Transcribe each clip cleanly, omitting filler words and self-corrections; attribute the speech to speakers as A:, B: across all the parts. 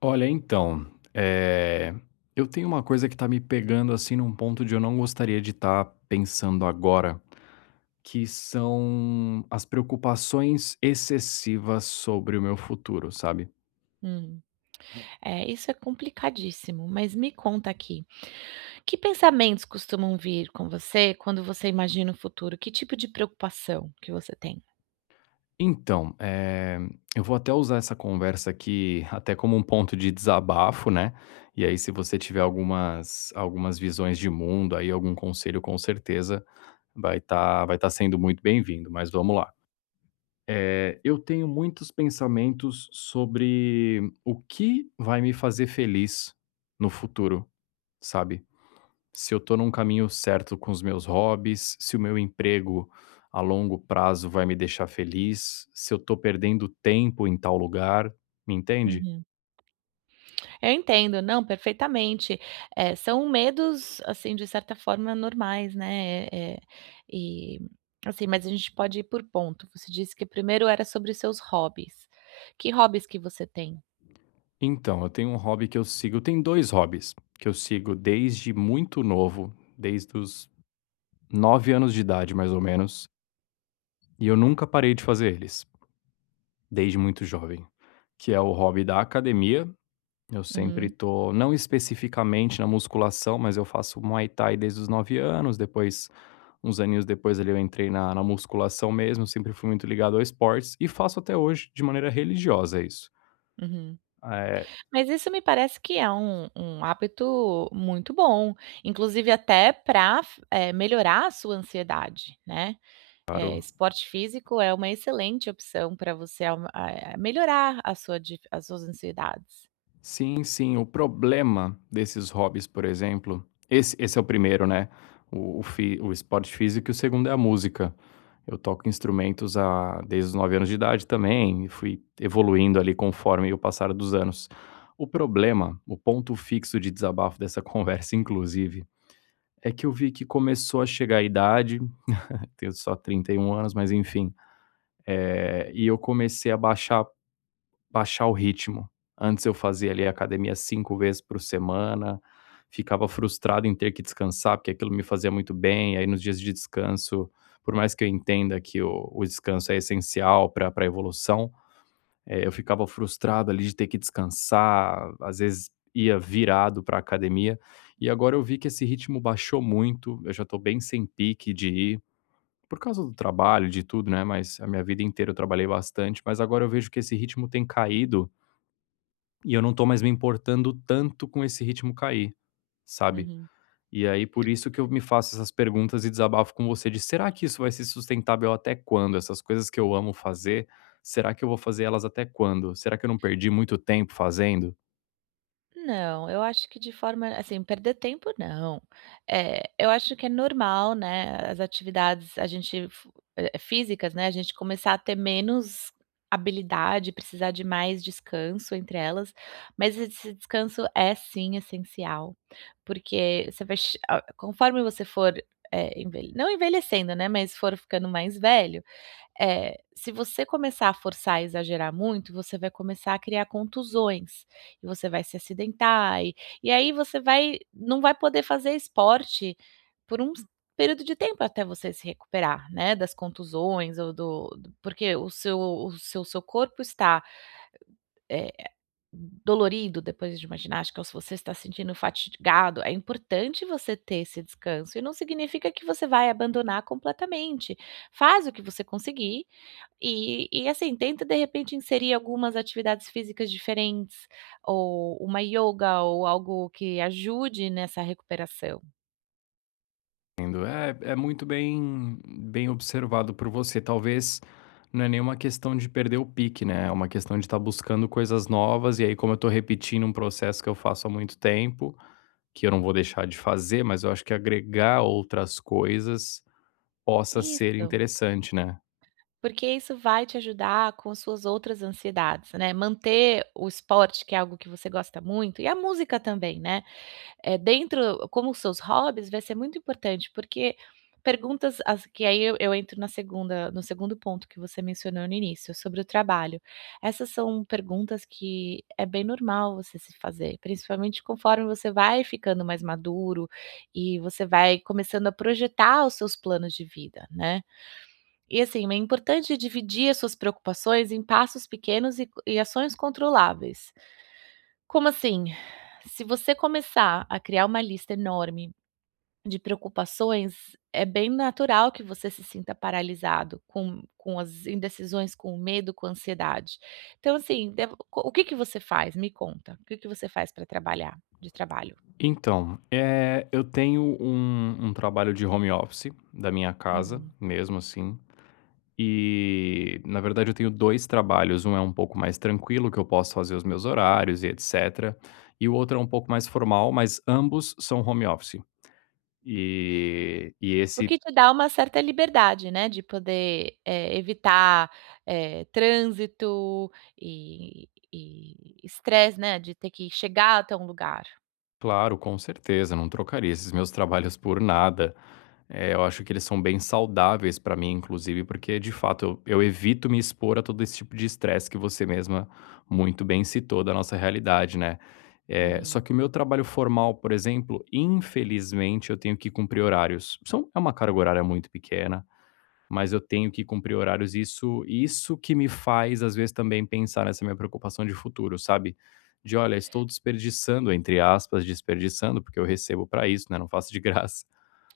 A: Olha, então, eh, eu tenho uma coisa que tá me pegando, assim, num ponto de eu não gostaria de estar pensando agora, que são as preocupações excessivas sobre o meu futuro, sabe?
B: Hum, é, isso é complicadíssimo, mas me conta aqui, que pensamentos costumam vir com você quando você imagina o futuro? Que tipo de preocupação que você tem?
A: Então, eu vou até usar essa conversa aqui até como um ponto de desabafo, né? E aí, se você tiver algumas, algumas visões de mundo, aí algum conselho, com certeza vai tá sendo muito bem-vindo, mas vamos lá. Eu tenho muitos pensamentos sobre o que vai me fazer feliz no futuro, sabe? Se eu tô num caminho certo com os meus hobbies, se o meu emprego a longo prazo vai me deixar feliz, se eu tô perdendo tempo em tal lugar, me entende?
B: Uhum. Eu entendo, não, perfeitamente. São medos, assim, de certa forma normais, né, eh, e, assim, mas a gente pode ir por ponto. Você disse que primeiro era sobre seus hobbies. Que hobbies que você tem?
A: Então, eu tenho um hobby que eu sigo, tem dois hobbies que eu sigo desde muito novo, desde os 9 anos de idade, mais ou menos, e eu nunca parei de fazer eles, desde muito jovem. Que é o hobby da academia. Eu sempre
B: Uhum,
A: tô, não especificamente na musculação, mas eu faço Muay Thai desde os 9 anos, depois uns aninhos depois ali eu entrei na musculação mesmo, sempre fui muito ligado ao esportes e faço até hoje de maneira religiosa isso.
B: uhum.
A: Eh,
B: Mas isso me parece que é um hábito muito bom, inclusive até para melhorar a sua ansiedade, né.
A: claro.
B: Esporte físico é uma excelente opção para você melhorar a sua dif as suas ansiedades.
A: Sim, sim. O problema desses hobbies, por exemplo esse é o primeiro, né, o fi o esporte físico e o segundo é a música. Eu toco instrumentos há desde os 9 anos de idade também e fui evoluindo ali conforme o passar dos anos. O problema, o ponto fixo de desabafo dessa conversa inclusive, é que eu vi que começou a chegar a idade, eu tenho só 31 anos, mas enfim, e eu comecei a baixar o ritmo. Antes eu fazia ali academia 5 vezes por semana, ficava frustrado em ter que descansar, porque aquilo me fazia muito bem, aí nos dias de descanso, por mais que eu entenda que o descanso é essencial para pra evolução, eu ficava frustrado ali de ter que descansar, às vezes ia virado para academia, e agora eu vi que esse ritmo baixou muito, eu já estou bem sem pique de ir, por causa do trabalho, de tudo, né, mas a minha vida inteira eu trabalhei bastante, mas agora eu vejo que esse ritmo tem caído e eu não tô mais me importando tanto com esse ritmo cair, sabe.
B: Uhum.
A: E aí por isso que eu me faço essas perguntas e desabafo com você de: "Será que isso vai ser sustentável até quando? Essas coisas que eu amo fazer, será que eu vou fazer elas até quando? Será que eu não perdi muito tempo fazendo?"
B: Não, eu acho que de forma assim, perder tempo não. Eu acho que é normal, né, as atividades a gente f eh, eh, físicas, né, a gente começar a ter menos habilidade, precisar de mais descanso entre elas, mas esse descanso é sim essencial, porque você vai che a conforme você for, eh, envelhe não envelhecendo, né, mas for ficando mais velho, é, se você começar a forçar e exagerar muito, você vai começar a criar contusões, e você vai se acidentar, e aí você vai não vai poder fazer esporte por um s- período de tempo até você se recuperar, né, das contusões ou porque o seu seu corpo está, eh dolorido depois de uma ginástica ou se você está se sentindo fatigado, é importante você ter esse descanso e não significa que você vai abandonar completamente. Faz o que você conseguir e assim, tenta de repente inserir algumas atividades físicas diferentes ou uma ioga ou algo que ajude nessa recuperação.
A: Entendo. É, é muito bem observado por você. Talvez não é nenhuma questão de perder o pique, né, é uma questão de estar buscando coisas novas, e aí como eu tô repetindo um processo que eu faço há muito tempo, que eu não vou deixar de fazer, mas eu acho que agregar outras coisas possa ser
B: Isso,
A: interessante, né.
B: porque isso vai te ajudar com suas outras ansiedades, né, manter o esporte que é algo que você gosta muito e a música também, né. Dentro como os seus hobbies vai ser muito importante, porque perguntas as que aí eu entro na segunda no segundo ponto que você mencionou no início, sobre o trabalho. Essas são perguntas que é bem normal você se fazer, principalmente conforme você vai ficando mais maduro e você vai começando a projetar os seus planos de vida, né. E assim, é importante dividir as suas preocupações em passos pequenos e ações controláveis. Como assim? Se você começar a criar uma lista enorme de preocupações, é bem natural que você se sinta paralisado com as indecisões, com o medo, com a ansiedade. Então, assim, devo co o que que você faz? Me conta. O que que você faz para trabalhar de trabalho?
A: Então, eu tenho um trabalho de home office, da minha casa
B: Uhum.
A: mesmo, assim, e na verdade eu tenho 2 trabalhos, um é um pouco mais tranquilo, que eu posso fazer os meus horários e etcétera, e o outro é um pouco mais formal, mas ambos são home office. E
B: O
A: esse
B: que te dá uma certa liberdade, né, de poder, evitar, trânsito e e estresse, né, de ter que chegar até um lugar.
A: claro, com certeza, não trocaria esses meus trabalhos por nada. É, eu acho que eles são bem saudáveis pra mim, inclusive, porque de fato eu evito me expor a todo esse tipo de estresse que você mesma muito bem citou da nossa realidade, né? É, só
B: Uhum,
A: que o meu trabalho formal, por exemplo, infelizmente eu tenho que cumprir horários. São, é uma carga horária muito pequena, mas eu tenho que cumprir horários. Isso que me faz, às vezes, também pensar nessa minha preocupação de futuro, sabe? De olha, estou desperdiçando, entre aspas, desperdiçando, porque eu recebo pra isso, né? Não faço de graça,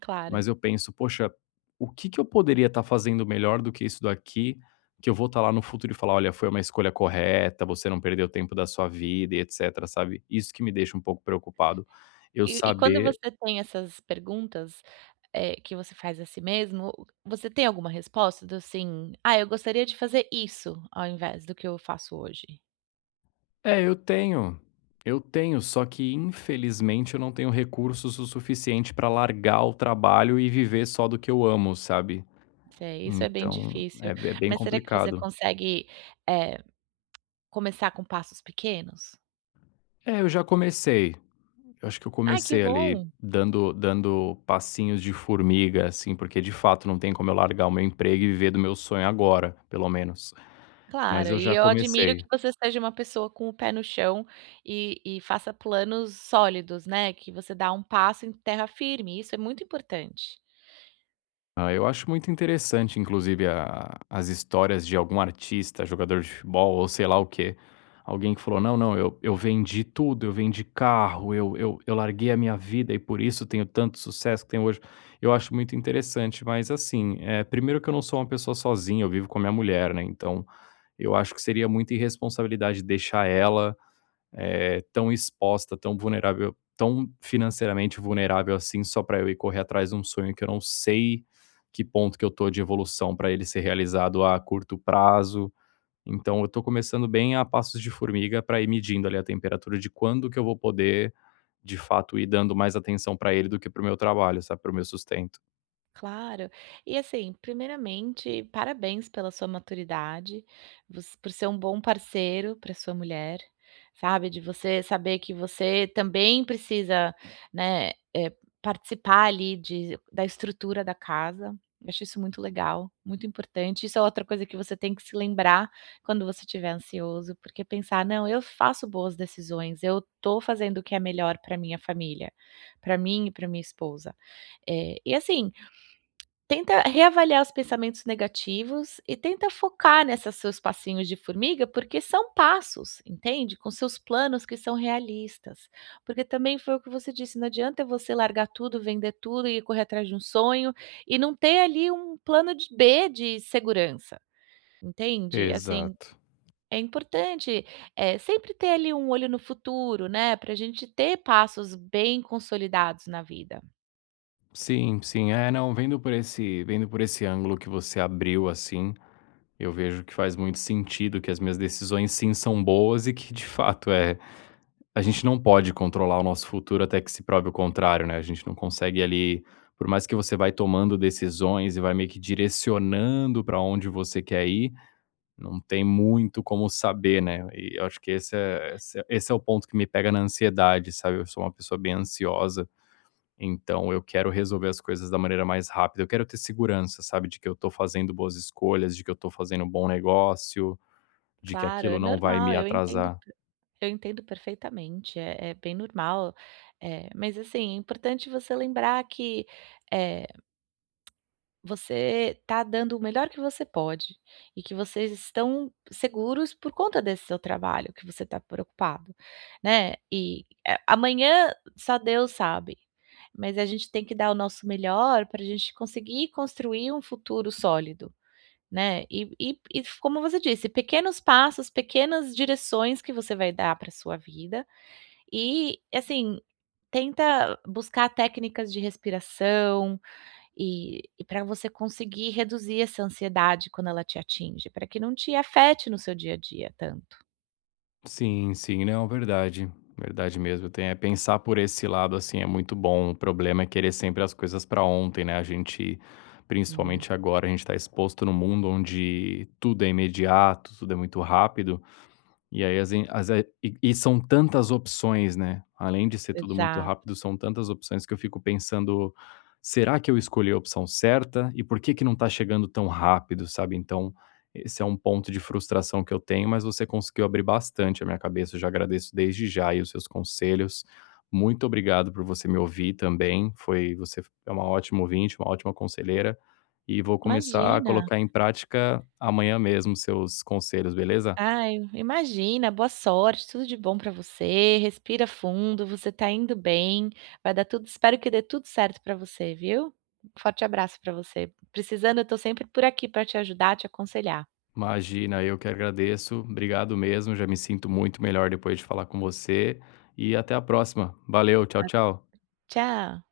B: claro.
A: mas eu penso: "Poxa, o que que eu poderia estar fazendo melhor do que isso daqui, que eu vou estar lá no futuro e falar: 'Olha, foi uma escolha correta, você não perdeu tempo da sua vida e etcétera'", sabe. Isso que me deixa um pouco preocupado. Eu
B: E quando
A: saber
B: você tem essas perguntas, que você faz a si mesmo, você tem alguma resposta do assim: "Ah, eu gostaria de fazer isso ao invés do que eu faço hoje".
A: é, eu tenho, só que infelizmente eu não tenho recursos o suficiente para largar o trabalho e viver só do que eu amo, sabe.
B: Sei, isso é bem
A: Então
B: difícil,
A: é bem
B: mas será que você
A: complicado.
B: consegue, eh, começar com passos pequenos?
A: É, eu já comecei. Eu acho que eu
B: Ah, que
A: comecei ali
B: bom!"
A: dando passinhos de formiga, assim, porque de fato não tem como eu largar o meu emprego e viver do meu sonho agora, pelo menos. Mas
B: Claro,
A: eu
B: e
A: já
B: eu admiro
A: comecei.
B: que você seja uma pessoa com o pé no chão e faça planos sólidos, né, que você dá um passo em terra firme, isso é muito importante.
A: Ah, eu acho muito interessante, inclusive, a as histórias de algum artista, jogador de futebol ou sei lá o quê. Alguém que falou: "Não, não, eu vendi tudo, eu vendi carro, eu larguei a minha vida e por isso tenho tanto sucesso que tenho hoje". Eu acho muito interessante, mas assim, é primeiro que eu não sou uma pessoa sozinha, eu vivo com a minha mulher, né, então eu acho que seria muita irresponsabilidade deixar ela, tão exposta, tão vulnerável, tão financeiramente vulnerável assim, só para eu ir correr atrás de um sonho que eu não sei que ponto que eu tô de evolução para ele ser realizado a curto prazo. Então eu tô começando bem a passos de formiga para ir medindo ali a temperatura de quando que eu vou poder, de fato, ir dando mais atenção para ele do que para o meu trabalho, sabe, para o meu sustento.
B: Claro. E assim, primeiramente, parabéns pela sua maturidade, você por ser um bom parceiro para sua mulher, sabe, de você saber que você também precisa, né, participar ali de da estrutura da casa. Eu acho isso muito legal, muito importante. Isso é outra coisa que você tem que se lembrar quando você estiver ansioso, porque pensar: "Não, eu faço boas decisões, eu tô fazendo o que é melhor para minha família, para mim e para minha esposa". Eh, e assim, Tenta reavaliar os pensamentos negativos e tenta focar nessas seus passinhos de formiga, porque são passos, entende? Com seus planos que são realistas. Porque também foi o que você disse, não adianta você largar tudo, vender tudo e correr atrás de um sonho e não ter ali um plano de B de segurança, entende? Assim,
A: Exato.
B: é importante, sempre ter ali um olho no futuro, né, para a gente ter passos bem consolidados na vida.
A: Sim, sim. É, não, vendo por esse ângulo que você abriu, assim, eu vejo que faz muito sentido, que as minhas decisões sim são boas e que de fato é a gente não pode controlar o nosso futuro até que se prove o contrário, né, a gente não consegue ali por mais que você vai tomando decisões e vai meio que direcionando para onde você quer ir, não tem muito como saber, né, e eu acho que esse é o ponto que me pega na ansiedade, sabe, eu sou uma pessoa bem ansiosa, então eu quero resolver as coisas da maneira mais rápida, eu quero ter segurança, sabe, de que eu tô fazendo boas escolhas, de que eu tô fazendo um bom negócio, de que
B: Claro, é
A: aquilo não vai me
B: normal, eu entendo.
A: atrasar.
B: Eu entendo perfeitamente, é é bem normal, mas assim, é importante você lembrar que, eh, você está dando o melhor que você pode e que vocês estão seguros por conta desse seu trabalho, que você está preocupado, né. E, amanhã só Deus sabe, mas a gente tem que dar o nosso melhor para a gente conseguir construir um futuro sólido, né. E como você disse, pequenos passos, pequenas direções que você vai dar para sua vida e, assim, tenta buscar técnicas de respiração e pra você conseguir reduzir essa ansiedade quando ela te atinge, para que não te afete no seu dia a dia tanto.
A: Sim, sim, não, verdade. Verdade mesmo. Tem, é, pensar por esse lado, assim, é muito bom. O problema é querer sempre as coisas para ontem, né? A gente,
B: É.
A: principalmente agora, a gente está exposto num mundo onde tudo é imediato, tudo é muito rápido. E aí as em as eh, e são tantas opções, né, além de ser tudo muito
B: Exato.
A: rápido, são tantas opções que eu fico pensando: "Será que eu escolhi a opção certa? E por que que não tá chegando tão rápido?", sabe. Então, esse é um ponto de frustração que eu tenho, mas você conseguiu abrir bastante a minha cabeça, eu já agradeço desde já aí os seus conselhos. Muito obrigado por você me ouvir também, foi você é uma ótima ouvinte, uma ótima conselheira, e vou começar a
B: Imagina.
A: colocar em prática amanhã mesmo seus conselhos, beleza?
B: Ai, imagina, boa sorte, tudo de bom para você, respira fundo, você tá indo bem, vai dar tudo espero que dê tudo certo para você, viu. Forte abraço para você. Precisando, eu tô sempre por aqui para te ajudar, te aconselhar.
A: Imagina, eu que agradeço. Obrigado mesmo, já me sinto muito melhor depois de falar com você e até a próxima. Valeu, tchau,
B: A
A: tchau.
B: tchau.